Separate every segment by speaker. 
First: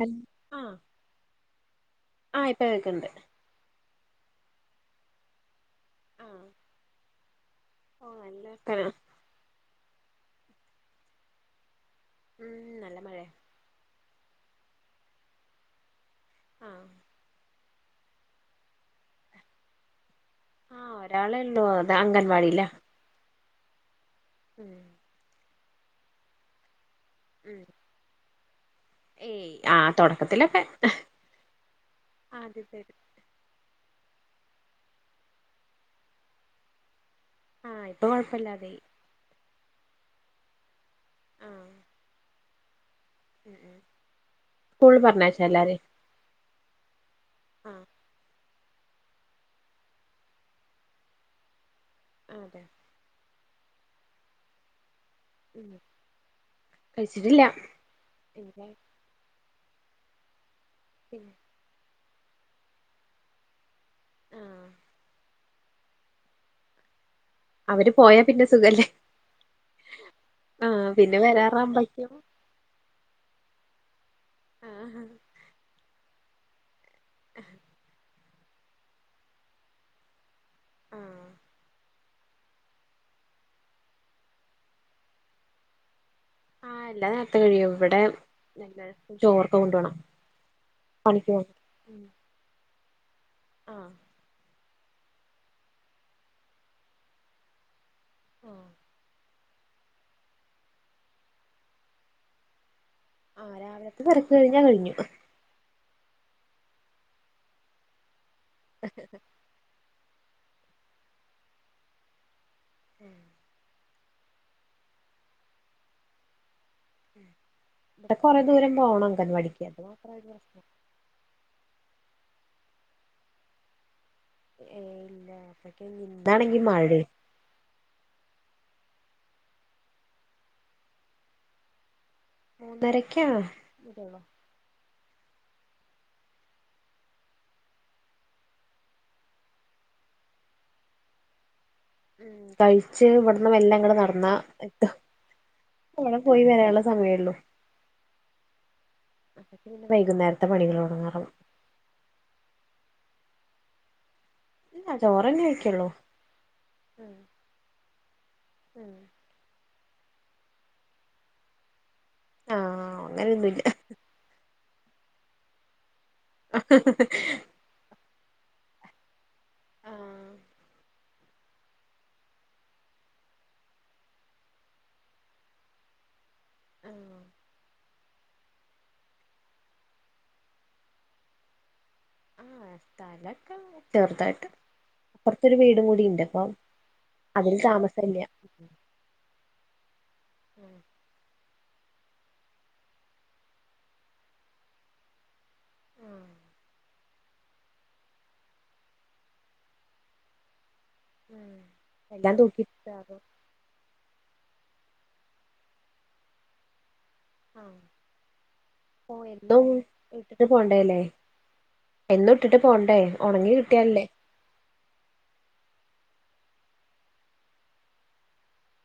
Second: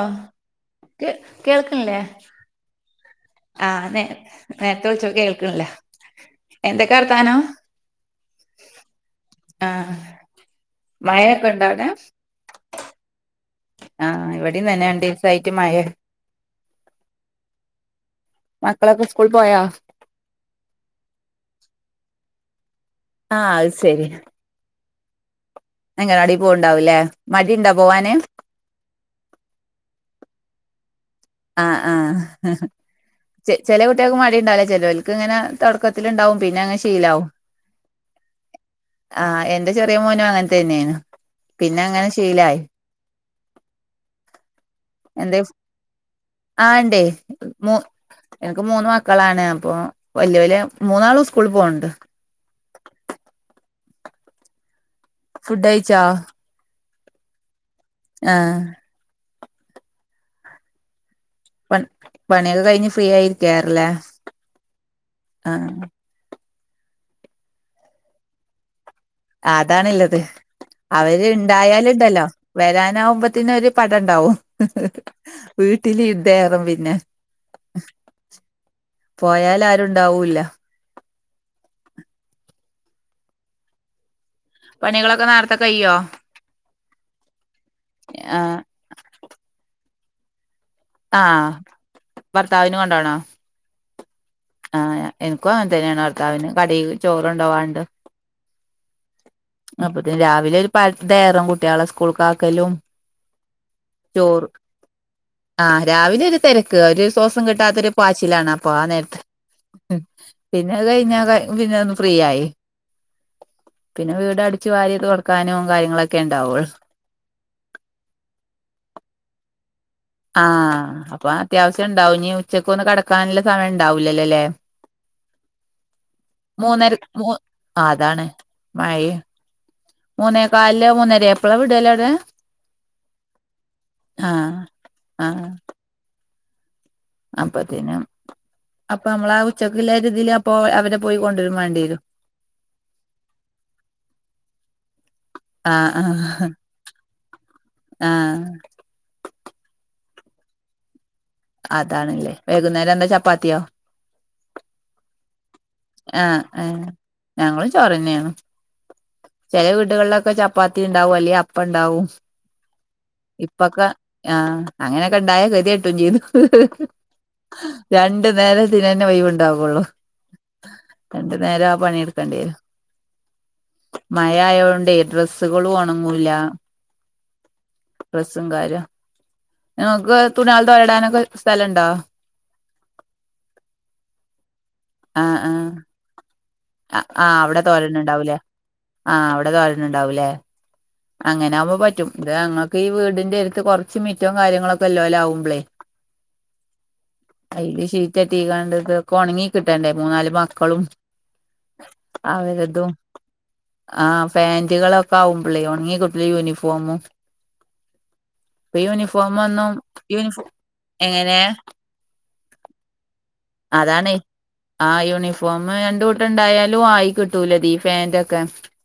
Speaker 1: Hello ആഹ്
Speaker 2: കേ കേൾക്കണില്ലേ
Speaker 1: ആഹ് ഇപ്പോ കേൾക്ക്ണ്ട്
Speaker 2: ആഹ് നേ നേരത്തെ വിളിച്ചോക്കെ കേൾക്കണില്ലേ
Speaker 1: ആഹ്
Speaker 2: എന്തൊക്കാർത്താനം
Speaker 1: ഓ നല്ലർത്താനം
Speaker 2: ആഹ് മഴൊക്കെ ഉണ്ടാവിടെ?
Speaker 1: ഉം നല്ല മഴയ
Speaker 2: ആ ഇവടീം തന്നെ രണ്ടിസായിട്ട് മഴ
Speaker 1: ആഹ്
Speaker 2: മക്കളൊക്കെ സ്കൂൾ പോയ
Speaker 1: ആഹ് ഒരാള ഉള്ളു അത് അംഗൻവാടില്ല
Speaker 2: ആഹ് അഹ് ശരി
Speaker 1: ഉം
Speaker 2: അംഗനവാടിയിൽ പോവൂണ്ടാവൂലേ മടി
Speaker 1: ഉം
Speaker 2: ഉണ്ടാ പോവാന്
Speaker 1: ഏയ് ആഹ് തുടക്കത്തിലൊക്കെ
Speaker 2: ആഹ് ആഹ് ചെ ചെല കുട്ട്യാക്ക് മടി ഇണ്ടാവുല്ല ചെലോൽക്ക് ഇങ്ങനെ തോടക്കത്തില്ണ്ടാവും പിന്നെ അങ്ങനെ ശീലാവും
Speaker 1: ആഹ് ഇപ്പൊ കൊഴപ്പല്ലാതെ ആയി
Speaker 2: ആഹ് എന്റെ ചെറിയ മോനും അങ്ങൻത്തെന്നെനു പിന്നെ അങ്ങനെ ശീലായി
Speaker 1: ഫൂള്ള് പർഞ്ഞെച്ചോ എല്ലാരിം
Speaker 2: ആണ്ടേ മോ എനിക്ക് മൂന്ന് മക്കളാണ് അപ്പൊ വെല്ല്യോല് മൂന്നാളും സ്കൂള്ള് പോണ്ട്
Speaker 1: അതെ
Speaker 2: ഫുഡ്
Speaker 1: ഉം
Speaker 2: കഴിച്ചോ?
Speaker 1: കഴിച്ചിട്ടില്ല ഇല്ല
Speaker 2: ആഹ്
Speaker 1: [unintelligible]
Speaker 2: പ പണിയോക്കെ കഴിഞ്ഞ് ഫ്രീ ആയി ഇരിക്കെക്കാരം ലെ
Speaker 1: ആഹ്
Speaker 2: ആഹ്
Speaker 1: അവര് പോയാ പിന്നെ സുഖല്ലേ?
Speaker 2: അതാണ്ള്ളത്
Speaker 1: ആഹ് പിന്നെ
Speaker 2: അവര് ഇണ്ടായാല്
Speaker 1: വരാറാവുമ്പഴേക്കും
Speaker 2: ഇണ്ടല്ലോ വരാനാവുമ്പത്തിന് ഒരു പടം ഇണ്ടാവും
Speaker 1: ആഹ്
Speaker 2: വീട്ടില് യുദ്ധേറും പിന്നെ പോയാല് ആരുണ്ടാവുല്ല
Speaker 1: ആഹ്
Speaker 2: പണികളൊക്കെ നേരത്തെ കയ്യോ?
Speaker 1: ആഹ് എല്ലാ നേരത്തെ കഴിയും ഇവടെ
Speaker 2: ആഹ്
Speaker 1: എല്ലാർക്കും ചോറൊക്കെ കൊണ്ടോണം പണിക്ക്
Speaker 2: ആഹ്
Speaker 1: പോണം ഉം
Speaker 2: ഭർത്താവിന് കൊണ്ടോണോ?
Speaker 1: ആഹ്
Speaker 2: ആഹ് ഇൻക്കും അങ്ങൻതന്നെണ് ഭർത്താവിന് കടെക്ക് ചോറ് കോണ്ടോവാണ്ട്
Speaker 1: ആഹ്
Speaker 2: അപ്പത്തിന് രാവിലെ ഒരു പടെക്കാരം കുട്ട്യാളെ സ്കൂൾക്കാക്കലും
Speaker 1: ആഹ് രാവിലത്തെ തെരക്ക്
Speaker 2: ചോറ്
Speaker 1: കഴിഞ്ഞാ കഴിഞ്ഞു
Speaker 2: ആഹ് രാവിലെ ഒരു തെരക്ക് ഒരു സോസം കിട്ടാത്ത ഒരു പാച്ചിലാണ് അപ്പൊ ആഹ് നേരത്ത് ഉം പിന്നെ അത് കഴിഞ്ഞാ പിന്നെ ഒന്ന് ഫ്രീ ആയി
Speaker 1: ഉം
Speaker 2: പിന്നെ വീട് അടിച്ചു വാരി തോടക്കാനും കാര്യങ്ങളൊക്കെ ഇണ്ടാവൂള്ളു
Speaker 1: ഇവടെ കോറെ ദൂരം പോകണം അങ്കൻവാടിക്ക് അപ്പോ
Speaker 2: ആഹ് അപ്പ അത്യാവശ്യം ഇണ്ടാവും ഇഞ് ഉച്ചക്കോന്ന് കെടക്കാനുള്ള സമയം ഇണ്ടാവില്ലല്ലോ ലെ?
Speaker 1: ഏ ഇല്ല അപ്പഴേക്ക് ഇന്നാണെങ്കി
Speaker 2: മൂന്നര
Speaker 1: മഴേ
Speaker 2: മു അതാണ് മഴ മൂന്നേ കാല് മുന്നേരെ എപ്പളാ വിടല് ഔടെ
Speaker 1: മൂന്നരക്കാണ്
Speaker 2: ആഹ് അപ്പത്തിനും അപ്പ നമ്മളാ ഉച്ചക്ക്ല്ലെ ഒരു ഇതില് അപ്പൊ അവരെ പോയി കൊണ്ടുരും വേണ്ടിരും
Speaker 1: ഉം കഴിച്ച് ഇവിട്ന്ന് വെല്ലങ്ങട്ട് നടന്നാ ത്തും
Speaker 2: ആഹ്
Speaker 1: [unintelligible] പോയി
Speaker 2: ആഹ്
Speaker 1: വരാൻള്ളെ സമയെള്ളു
Speaker 2: ആഹ്
Speaker 1: വൈകുന്നേരത്തെ പണി [unintelligible]
Speaker 2: അതാണല്ലേ വൈകുന്നേരം എന്താ ചപ്പാത്തിയോ?
Speaker 1: ഇല്ല ചോറന്നെ വെയ്ക്കോള്ളൂ
Speaker 2: ആഹ് ആഹ് ഞങ്ങളും ചോറന്നെണ് ചെല വീടുകളിലൊക്കെ ചപ്പാത്തി ഇണ്ടാവും അല്ലെ അപ്പണ്ടാവും
Speaker 1: ആഹ് അങ്ങനെയൊന്നുല്ല
Speaker 2: ഇപ്പൊക്കെ ആഹ് അങ്ങനെക്കെ ഇണ്ടായ കെതിട്ടും ചെയ്തു രണ്ടു നേരം ഇതിനെന്നെ ഒഴിവ്വ് ഇണ്ടാവോള്ളൂ
Speaker 1: ആഹ്
Speaker 2: രണ്ട് നേരം ആഹ് പണിട്ക്കേണ്ടിരും മഴ ആയോണ്ട് ഡ്രസ്സുകള് ഒണങ്ങൂല്ല
Speaker 1: ആഹ്
Speaker 2: ഡ്രസും കാര്യം നിങ്ങക്ക് തുണിയികള വരടാനൊക്കെ സ്ഥലംണ്ടോ?
Speaker 1: ആഹ് സ്ഥലൊക്കെ ചെറുതായിട്ട് അപ്പറത്തരു വീടും കൂടി ഉണ്ട്പ്പ
Speaker 2: ആവിടെ തോരണ ഉണ്ടാവൂലേ ആഹ് അവിടെ തോരന്ന ഉണ്ടാവൂല്ലേ-
Speaker 1: ആഹ്
Speaker 2: അങ്ങനൊവുമ്പോ പറ്റും ഇത് ഞങ്ങൾക്ക് ഈ വീടിന്റെ അടുത്ത് കുറച്ച് മിറ്റോ കാര്യങ്ങളൊക്കെല്ലോല ആവുമ്പളേ-
Speaker 1: ആഹ്
Speaker 2: അയില് ഷീറ്റട്ടി കണ്ട ഇത്ഒക്കെ ഉണങ്ങി കിട്ടണ്ടേ മൂന്നാല് മക്കളും
Speaker 1: ഉം എല്ലാം
Speaker 2: അവരതും
Speaker 1: തൂക്കിയിട്ടാകും
Speaker 2: ആഹ് പാൻറുകളൊക്കെ ആവും പള്ളിയു ഉണങ്ങി കുട്ടൽ യൂണിഫോമും-
Speaker 1: ആഹ്
Speaker 2: ഇപ്പൊ
Speaker 1: പോ എന്തും
Speaker 2: യൂണിഫോമൊന്നും യൂണിഫോ
Speaker 1: വിട്ടിട്ട് പോണ്ടല്ലേ-
Speaker 2: എങ്ങനെ
Speaker 1: എന്ന ഇട്ടിട്ട് പോണ്ടേ ഉണങ്ങി കിട്ടിയാലല്ലേ
Speaker 2: അതാണേ ആഹ് യൂണിഫോം രണ്ട് കൂട്ടം ഇണ്ടായാലും ആയി കിട്ടൂലതീ പാൻറ് ഒക്കെ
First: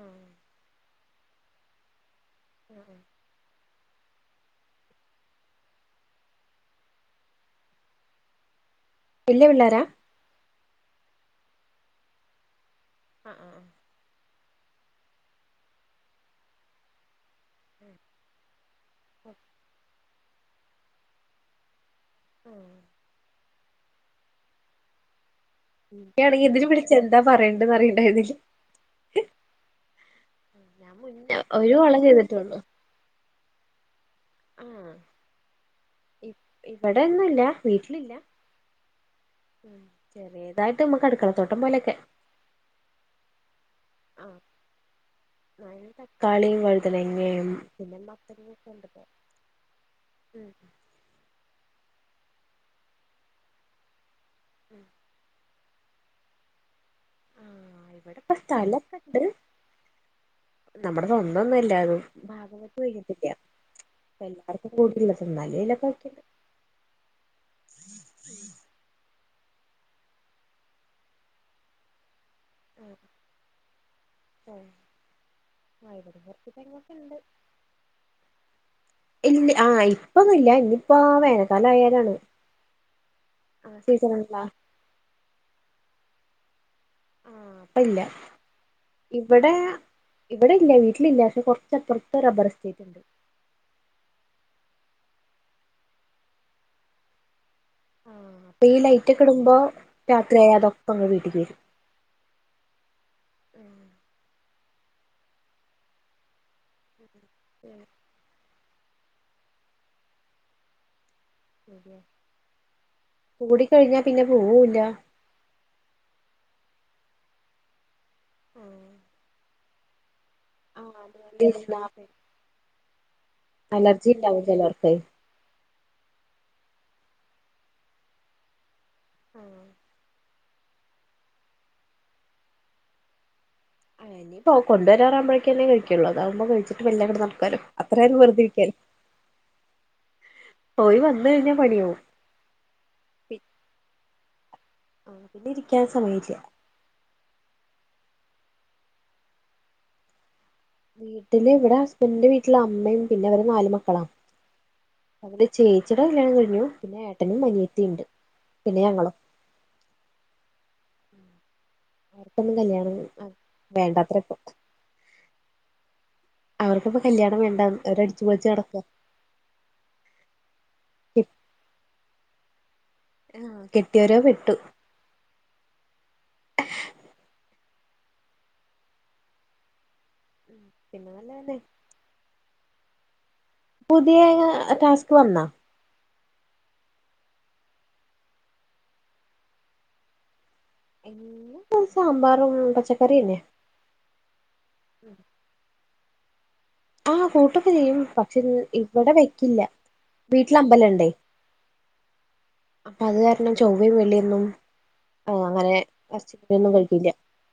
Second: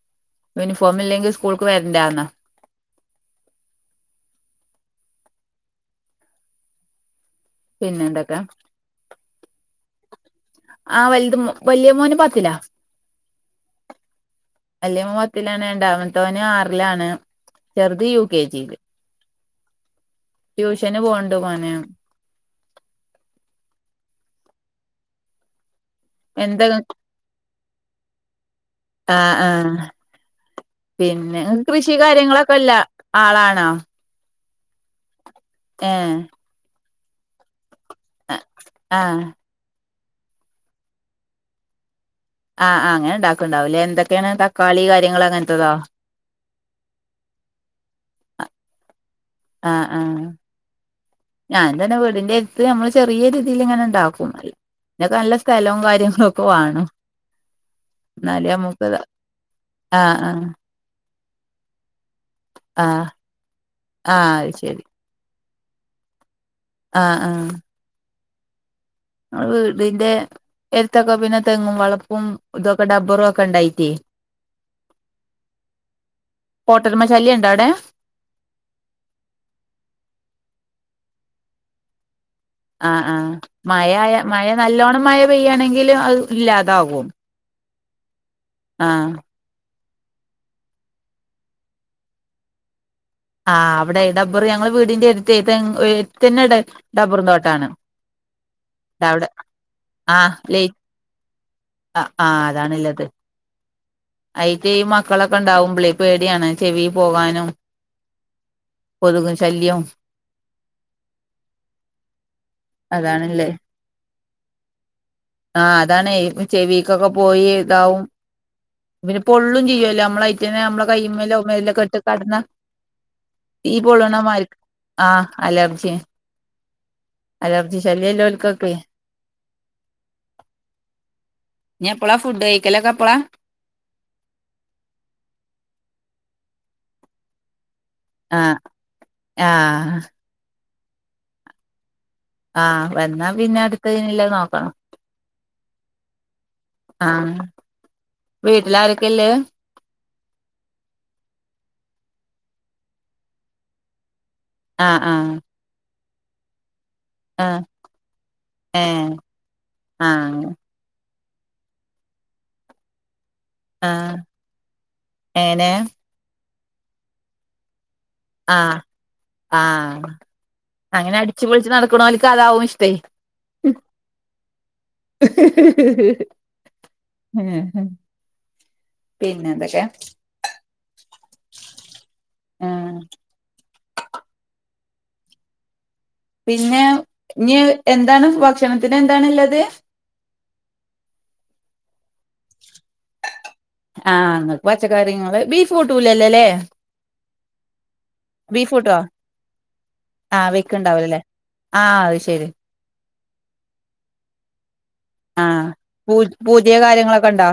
Speaker 1: ആഹ്-
Speaker 2: യൂണിഫോം ഇല്ലെങ്കിൽ സ്കൂൾക്ക് വരണ്ടന്ന-
Speaker 1: ഉം ഉം.
Speaker 2: പിന്നെ എന്തൊക്കെ?
Speaker 1: വലിയ പിള്ളേര?
Speaker 2: ആഹ് വലത വലിയ മോനെ പത്തില്ല-
Speaker 1: ആഹ് ഉം ഉം.
Speaker 2: അല്ല മൂവത്തിലാണ് രണ്ടാവത്തവന് ആറിലാണ്- ചെറുത് യു കെ ജിയില്-
Speaker 1: ഓഹ്
Speaker 2: ട്യൂഷന് പോകണ്ട മോന്?
Speaker 1: ആഹ്- എനാണെങ്കിൽ ഇതിൽ
Speaker 2: എന്താ
Speaker 1: വിളിച്ച് എന്താ പറയേണ്ടതന്ന് അറിയണ്ട ഇതില്
Speaker 2: ആഹ് ആഹ്
Speaker 1: ഞാൻ മുന്നേ
Speaker 2: പിന്നെ
Speaker 1: ഒരു
Speaker 2: കൃഷി
Speaker 1: കൊളം
Speaker 2: കാര്യങ്ങളൊക്കെ
Speaker 1: ചെയ്തിട്ടുള്ളൂ
Speaker 2: ഇല്ല ആളാണോ?
Speaker 1: ആഹ്-
Speaker 2: ഏഹ്-
Speaker 1: ഇവിടെൊന്നുമല്ല വീട്ടിലില്ല
Speaker 2: ആഹ്
Speaker 1: ഉം ചെറിയതായിട്ട് നമ്മുക്ക് അടുക്കളത്തോട്ടം പോലെയൊക്കെ-
Speaker 2: ആഹ് ആഹ് അങ്ങനെ ഉണ്ടാക്കുണ്ടാവൂില്ലേ എന്തൊക്കെയാണ് തക്കാളി കാര്യങ്ങൾ അങ്ങനത്തെതോ
Speaker 1: തകാളിയും വഴുതനങ്ങയും പിന്നെ മത്തങ്ങക്കെണ്ടലോ-
Speaker 2: ആഹ് ആഹ് ഞാൻ തന്നെ വീടിന്റെഅടുത്ത് ഞമ്മൾ ചെറിയ രീതിയിൽ ഇങ്ങനെ ഉണ്ടാവും. പിന്നെ നല്ല സ്ഥലവും കാര്യങ്ങള് ഒക്കെ വേണം.
Speaker 1: ആഹ് ഇവിടെപ്പ
Speaker 2: എന്നലെ
Speaker 1: സ്ഥലൊക്കെ
Speaker 2: നമ്മയ്ക്ക്താ
Speaker 1: ഉണ്ട്
Speaker 2: ആഹ് ആഹ്-
Speaker 1: നമ്മുടെ സ്വന്തന്നുല്ല അത്
Speaker 2: ആഹ് ആഹ് അത് ശരി
Speaker 1: [unintelligible]
Speaker 2: ആഹ് ആഹ് - നമ്മ വീടിന്റെ എടുത്തൊക്കെ പിന്നെ തെങ്ങും വളപ്പും- ഇതൊക്കെ ടബറും ഒക്കെ ഉണ്ടായിട്ടേ-
Speaker 1: ആയിക്കോട്ടെ പുറത്തേക്ക് നമ്മക്ക്
Speaker 2: കോട്ടരുമ
Speaker 1: ഉണ്ട്.
Speaker 2: ശല്യം ഉണ്ടോ അവിടെ
Speaker 1: ഇല്ല ആഹ് ഇപ്പൊന്നുമില്ല ഇന്നിപ്പോ വേനൽക്കാലം ആയാലാണ്.
Speaker 2: ആഹ് ആഹ്
Speaker 1: ആ
Speaker 2: മഴയ
Speaker 1: സീസണുള്ള
Speaker 2: മഴ നല്ലോണ്ണം മഴ പെയ്യാണെങ്കിലും അത് ഇല്ലാതാവും.
Speaker 1: ആഹ അപ്പ ഇല്ല.
Speaker 2: ആഹ്
Speaker 1: ഇവിടെ ഇവിടെ ഇല്ല വീട്ടിലില്ല പക്ഷെ കുറച്ചപ്പുറത്ത് റബറേസ്ഥേറ്റുണ്ട്.
Speaker 2: ആഹ് അവിടെ ഡബർ ഞങ്ങൾ വീടിന്റെ അടുത്ത് തന്നെ ഡബ്ബറും തോട്ടാണ്.
Speaker 1: ആഹ് അപ്പൊ ഈ ലൈറ്റ് ഒക്കെ
Speaker 2: അവിടെ
Speaker 1: ഇടുമ്പോ
Speaker 2: ആഹ്
Speaker 1: രാത്രിയായ
Speaker 2: ലൈ
Speaker 1: അതൊക്കെ വീട്ടക്ക് വരും.
Speaker 2: ആഹ് ആഹ് അതാണുള്ളത്. അയിറ്റ ഈ മക്കളൊക്കെ ഉണ്ടാവുമ്പേളേ പേടിയാണ് ചെവി പോകാനും.
Speaker 1: ഉം.
Speaker 2: കൊതുക് ശല്യം- അതാണല്ലേ
Speaker 1: ഇതൂടി കഴിഞ്ഞാ പിന്നെ പോവുല്ല.
Speaker 2: ആഹ് അതാണ് ചെവിക്കൊക്കെ പോയി താവും.
Speaker 1: ഉം
Speaker 2: പിന്നെ പൊള്ളും ചെയ്യൊല്ലോ അമ്മളെയ് റ്റേന്നമ്മളെ കൈമലോ മേലൊക്കെട്ട് കടന്ന തീ
Speaker 1: അലർജി ഉണ്ടാവും
Speaker 2: പൊളളണമാരിക്ക്
Speaker 1: ചിലർക്ക്
Speaker 2: ആഹ് അലർജി അലർജി ശല്യല്ലോൽക്കൊക്കെ
Speaker 1: ഉം
Speaker 2: ഇന്തെപ്പള ഫുഡ് കയ്ക്കലൊക്കെപ്പള?
Speaker 1: ഇനിയി പോ കൊണ്ടുവരാറാവുമ്പഴേക്കന്നേ കഴിക്കൊള്ളൂ അതാകുമ്പോ കഴിച്ചിട്ട് മെല്ലെങ്ങട്ട് നടക്കാലൊ അത്രയും
Speaker 2: ആഹ്
Speaker 1: വെറ്തിരിക്കാലോ
Speaker 2: ആഹ്
Speaker 1: ഓല് വന്നഴ്ഞ്ഞാ പണിയാവും.
Speaker 2: ആഹ് വന്നാ പിന്നെ അട്ത്തയ്നില്ലത് നോക്കണം.
Speaker 1: ഉം പിന്നെ ഇരിക്കാൻ സമയില്ല.
Speaker 2: ആഹ് വീട്ടിലാരെക്കെല്ലേ?
Speaker 1: വീട്ടില് ഇവടെ ഹസ്ബൻഡന്റെ വീട്ടില് അമ്മേം പിന്നെ ഇവര് നാല് മക്കളാ.
Speaker 2: ആഹ് ആഹ്
Speaker 1: ചേച്ചിടെ കല്യാണം കഴിഞ്ഞു പിന്നെ ഏ ട്ടനും
Speaker 2: ആഹ്
Speaker 1: അനിയെത്തിണ്ട് പിന്നെ
Speaker 2: ഏഹ്
Speaker 1: ഞങ്ങളും
Speaker 2: ആഹ്
Speaker 1: അവർക്കൊന്നും കല്യാണം ആഹ്
Speaker 2: ആഹ് ഏങ്ങനെ?
Speaker 1: അവർക്കൊക്കെ കല്യാണം വേണ്ടന്ന് അവരട്
Speaker 2: ആഹ് ആഹ് അങ്ങനെ അടിച്ച്പൊളിച്ച് നടക്ക്ണോല്ക്ക് അതാവും ഇഷ്ടേ
Speaker 1: ആഹ് കെട്ട്യൊരോ പെട്ടു.
Speaker 2: പിന്നെന്തെക്കെ?
Speaker 1: ഉം പിന്നെ നല്ലതെന്നെ.
Speaker 2: ആഹ്
Speaker 1: പുതിയേ ടാസ്ക് വന്നാ?
Speaker 2: പിന്നെ ഇഞ് എന്താണ് ഭക്ഷണത്തിനെന്താണ്ള്ളത്?
Speaker 1: ഇന്ന് സാമ്പാറും പച്ചക്കറിന്നെ.
Speaker 2: ആഹ് ഇങ്ങക്ക് പച്ചക്കറി ങ്ങള് ബീഫ് കൂട്ടൂലല്ലല്ലേ.
Speaker 1: ആഹ് കൂട്ടൊക്കെ ചെയ്യും. പ ക്ഷര്
Speaker 2: കൂട്ടോ
Speaker 1: ഇവടെ വെക്കില്ല
Speaker 2: ആഹ്
Speaker 1: വീട്ടിലമ്പലെണ്ടെയ്.
Speaker 2: വെക്ക്ണ്ടാവൂലല്ലേ ആഹ് അത് ശെരി
Speaker 1: അപ്പത് കാരണം ചൊവ്വെം വെള്ള്യൊന്നും ആഹ് അങ്ങനെ
Speaker 2: പൂ
Speaker 1: എർചി [unintelligible] ന്നും
Speaker 2: പൂതിയ
Speaker 1: കഴ്ക്കില.
Speaker 2: കാര്യങ്ങളൊക്കെ ഇണ്ടോ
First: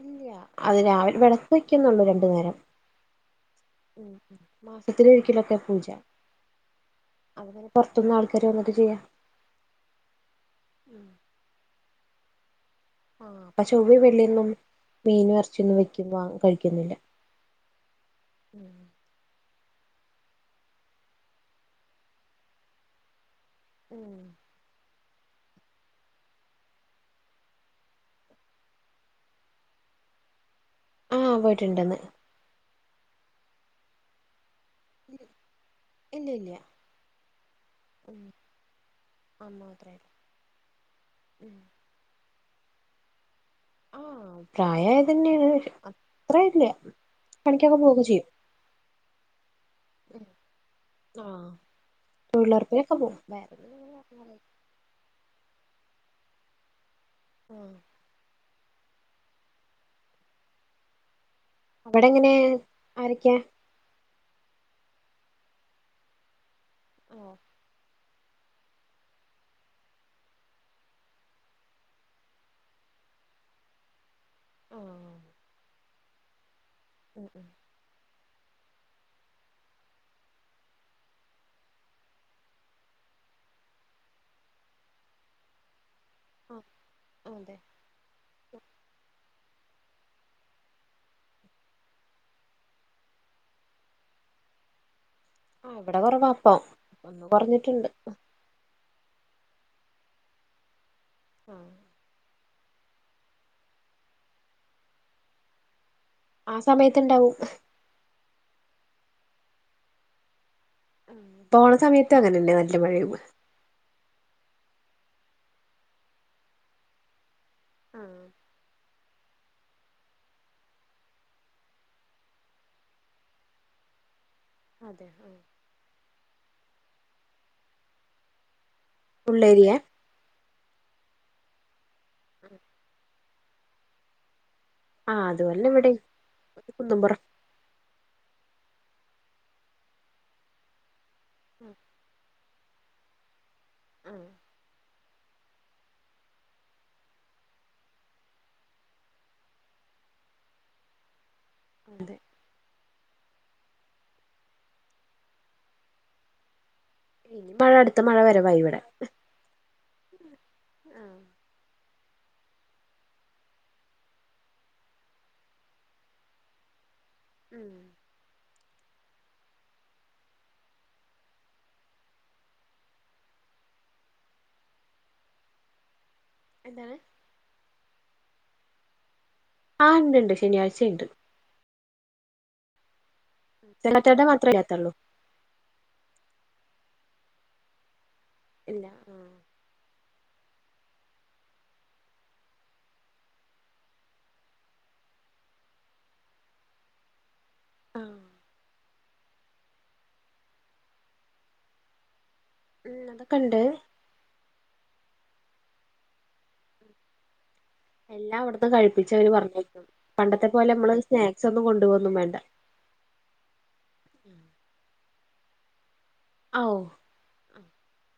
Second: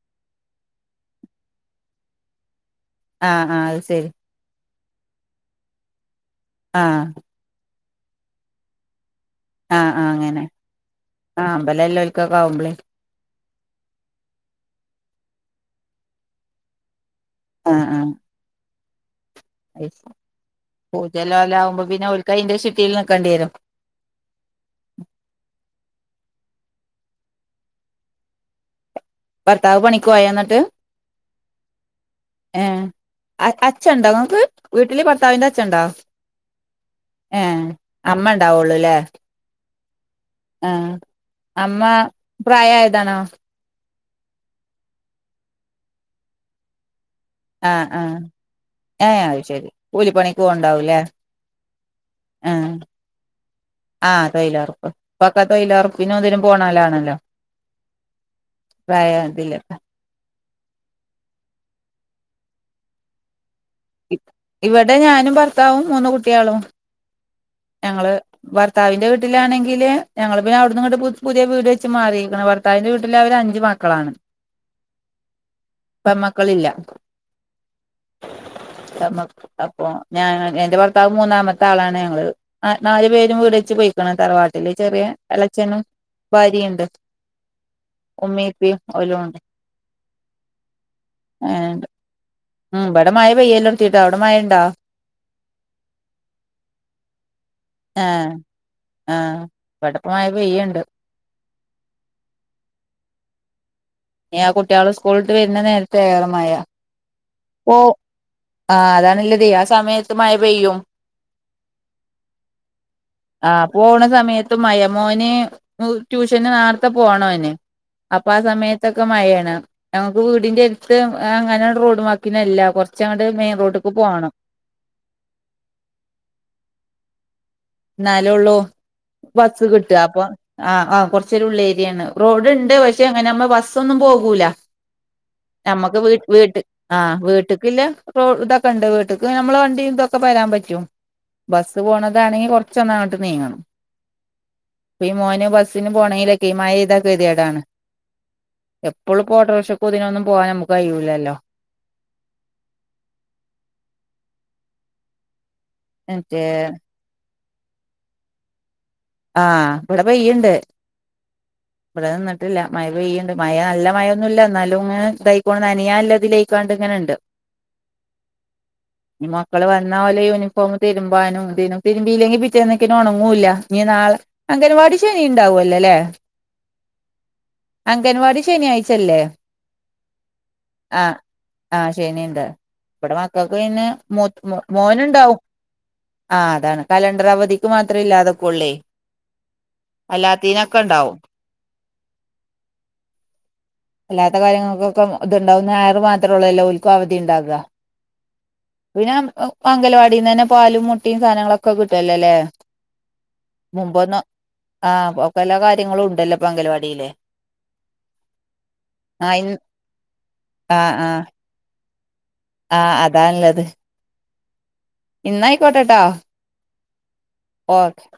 Speaker 1: ഇല്ല്യ അത് രാവിലെ വെളക്ക് വെക്ക്ന്നൊള്ളു രണ്ട് നേരം.
Speaker 2: ആഹ് ആഹ് അയ്
Speaker 1: ഉം ഉം മാസത്തിലൊരിക്കലൊക്കെ പൂജ.
Speaker 2: ആഹ്
Speaker 1: അ [unintelligible] പൊർത്ത്ന്ന് ആൾക്കാര് വന്ന്ട്ട് ചെയ്യ.
Speaker 2: ആഹ് ആഹ് അങ്ങനെ ആഹ് അമ്പലല്ലോൽക്കൊക്കാവുമ്പളേ
Speaker 1: പ ചൊവ്വെം വെള്ള്യന്നും മീനും എർച്ച്യൊന്നും വെക്കി വ കഴിക്കൊന്നുല്ല.
Speaker 2: ആഹ് ആഹ്
Speaker 1: ഉം
Speaker 2: അയ് ശെ പൂജല്ലോലാവുമ്പൊ പിന്നെ ഓൽക്കയ്ൻ്റെ ചിട്ടീല് നിക്കണ്ട്യേരും.
Speaker 1: ഉം
Speaker 2: ഭർത്താവ് പണിക്കോയ ന്ന്ട്ട്?
Speaker 1: ആഹ് പോയിട്ടിണ്ട്ന്ന്.
Speaker 2: ഏഹ് അ അച്ഛൻണ്ടൊങ്ങക്ക്? വീട്ട്ല് ഭർത്താവിന്റെ അച്ഛൻണ്ടോ?
Speaker 1: ഇല്ല ഇല്ല
Speaker 2: ഏഹ്
Speaker 1: ഉം
Speaker 2: അമ്മണ്ടാവൊള്ളുലേ.
Speaker 1: അമ്മ മാത്രേ
Speaker 2: ആഹ് അമ്മ പ്രായായതാണോ?
Speaker 1: ആഹ് പ്രായായതന്നേണ് അത്രേയില്ല
Speaker 2: ആഹ് ആഹ് ഏഹ് അയ്ശരി കൂലിപ്പണിക്ക് പോവ്ണ്ടാവുല്ലേ
Speaker 1: തൊയിലൊറപ്പിനൊക്കെ പോവും വേറെ പിന്നങ്ങനെ
Speaker 2: ആഹ് തൊയിലൊറപ്പ് ഇപ്പൊക്കെ തൊഴയിലൊറപ്പിനും ഇതിനും പോണോലാണല്ലോ
Speaker 1: ആഹ്
Speaker 2: പയേ ഇതില്
Speaker 1: അവിടെങ്ങനെ ആരൊക്കെയാ
Speaker 2: ഇ ഇവിടെ ഞാനും ഭർത്താവും മൂന്ന് കുട്ട്യാളും
Speaker 1: ആഹ്
Speaker 2: ഞങ്ങള് ഭർത്താവിന്റെ വീട്ടിലാണെങ്കില് ഞങ്ങള് പിന്നെ അവ്ട്ന്ന്ങ്ങട്ട് പു പുതിയ വീട് വെച്ച് മാറീക്ക്ണ് ഭർത്താവിന്റെ വീട്ടിലവരഞ്ച് മ ക്കളാണ്
Speaker 1: ആഹ്
Speaker 2: പെമ്മക്കളില്ല
Speaker 1: ഉം ഉം
Speaker 2: പെമ്മക്ക് അപ്പൊ ഞാ എന്റെ ഭർത്താവ് മൂന്നാമത്താളാണ് ഞങ്ങള് അ നാല് പേരും വീടെച്ച് പൊയ്ക്ക്ണ് തറവാട്ടില് ചെറിയേ എളച്ചനും ഭാര്യേണ്ട്
Speaker 1: ആഹ് അതെ
Speaker 2: ഉമ്മീം ഉപ്പീം ഓലൂണ്ട് അങ്ങനാണ്ട് ഉം ഇബടെ മയ പെയ്യലിർത്തീട്ടാ അവ്ടെ മയണ്ടാ
Speaker 1: ആഹ് ഇവടെ കൊറവാപ്പൊ ഒന്ന് കൊറഞ്ഞ്ട്ട്ണ്ട്
Speaker 2: ഏഹ് ഏഹ് എടക്ക് മയ പെയ്യ്ണ്ട്
Speaker 1: ആഹ്
Speaker 2: ഇനി ആ കുട്ട്യാള് സ്കൂള്ട്ട് വര്ണ നേരത്ത് പെയ്യണം
Speaker 1: ആ സമയത്ത്ണ്ടാവും
Speaker 2: ഓഹ് ആഹ് അതാണ്ള്ളത് ആ സമയത്ത് മയ പെയ്യും
Speaker 1: പോണ സമയത്ത് അങ്ങനന്നെ നല്ല മഴയും
Speaker 2: ആന് പോണ സമയത്തും മയ മോന് ട്യൂഷന് നാർത്തെ പോണോന്
Speaker 1: ആഹ്
Speaker 2: അപ്പാ സമയത്തൊക്കെ മയേണ് ഞങ്ങക്ക് വീടിന്റെ എടുത്ത് അങ്ങനെ റോഡ് വക്കിന്നല്ല കുറച്ചങ്ങട്ട് മെയിൻ റോഡ്ക്ക് പോണം
Speaker 1: അതെ ആ
Speaker 2: ഇന്നാലുള്ളു ബസ്സ്
Speaker 1: ഉള്ളേരിയ
Speaker 2: കിട്ട അപ്പൊ ആ ആ കൊറച്ചൊരു ഉള്ളേരിയാണ് റോഡ്ണ്ട് പക്ഷെ അങ്ങനെ നമ്മ ബസ്സൊന്നും പോകൂല
Speaker 1: ആഹ് അതുപോലെ ഇവിടെയും
Speaker 2: നമ്മക്ക് വീ വീട്ട് ആ
Speaker 1: കുന്നുംപുറം
Speaker 2: വീട്ട്ക്കില്ല റോ ഇതൊക്കെണ്ട് വീട്ട്ക്ക് നമ്മളെ വണ്ടി ഇതൊക്കെ വരാൻ പറ്റും ബസ്സ് പോണതാണെങ്കിൽ കു റച്ചൊന്ന് അങ്ങട്ട് നീങ്ങണം
Speaker 1: ഉം
Speaker 2: ഇപ്പ ഈ മോന് ബസ്സിന് പോണെങ്കിലൊക്കെ ഈ മയ പെയ്താ ഗെതിയേടാണ് എപ്പോളും ഇപ്പോ ഓട്ടോറ്ക്ഷക്ക് ഇതിനൊന്നും പോവാൻ നമുക്ക് കഴൂല്ലല്ലോ
Speaker 1: അതെ
Speaker 2: എന്നിറ്റ്
Speaker 1: ഇനി മഴ അടുത്ത മഴ വരവായി ഇവിടെ
Speaker 2: ആഹ് ഇവിടെ പെയ്യ്ണ്ട്
Speaker 1: ആഹ്
Speaker 2: ഇവിടെ നിന്നിട്ടില്ല മഴ പെയ്യ്ണ്ട് മഴ നല്ല മഴൊന്നുല്ല എന്നാലും ഇങ്ങനെ ഇതായിക്കോണ്ട് നനയാള്ളത് ഇതിലേ ക്കാണ്ട് ഇങ്ങനെണ്ട്
Speaker 1: ഉം
Speaker 2: ഇനി മക്കള് വന്നാ ഓലെ യൂണിഫോം തിരുമ്പാനും ഇതിനും തിരുമ്പിയില്ലെങ്കിൽ പിറ്റേന്ന്ക്ക്ണ് ഉണങ്ങൂല്ല ഇനി നാളെ അംഗനവാടി ശനി ഇണ്ടാവല്ലോല്ലേ
Speaker 1: എന്താണ്
Speaker 2: അംഗൻവാടി ശനിയാഴ്ചല്ലേ
Speaker 1: ആഹ ഇണ്ട് ഇണ്ട് ശനിയാഴ്ചയിണ്ട്
Speaker 2: ആഹ് ആഹ് ശനിണ്ട് ഇവിടെ മക്കക്ക് പിന്നെ
Speaker 1: മാത്രേ ഇല്ലാത്തുള്ളൂ
Speaker 2: മോന്ണ്ടാവും ആഹ അതാണ് കലണ്ടർ അവധിക്ക് മാത്രേ ഇല്ലാതെക്കുള്ളേ
Speaker 1: ഇല്ല ആഹ്
Speaker 2: അല്ലാത്തീനൊക്കെ ഉണ്ടാവും അല്ലാത്ത കാര്യങ്ങൾക്കൊക്കെ ഇതുണ്ടാവു ഞായറ് മാത്രമുള്ളല്ലോ ഓൽക്കും അവധി ഇണ്ടാവാ
Speaker 1: ആഹ്
Speaker 2: പിന്നെ അംഗലവാടിന്ന് തന്നെ പാലും മുട്ടിം സാധനങ്ങളൊക്കെ കിട്ടുവല്ലോല്ലേ
Speaker 1: ഉം അതൊക്കെണ്ട്
Speaker 2: മുമ്പ് ഒന്ന് ആഹ പല കാര്യങ്ങളും ഉണ്ടല്ലോപ്പ അംഗൽവാടിയില്
Speaker 1: എല്ലാം അവിടുന്ന് കഴിപ്പിച്ചവര്
Speaker 2: ആഹ് ഇൻ
Speaker 1: പറഞ്ഞയിക്കും പണ്ടത്തെ പോലെ
Speaker 2: ആഹ്
Speaker 1: നമ്മള്
Speaker 2: ആഹ്
Speaker 1: സ്നാക്സ് ഒന്നും കൊണ്ടുപോവോന്നും വേണ്ട
Speaker 2: ആഹ് അതാണ്ല്ലത് ഇന്നാ അയിക്കോട്ടെട്ടോ
Speaker 1: അഹ് ഒഹ
Speaker 2: ഓക്കെ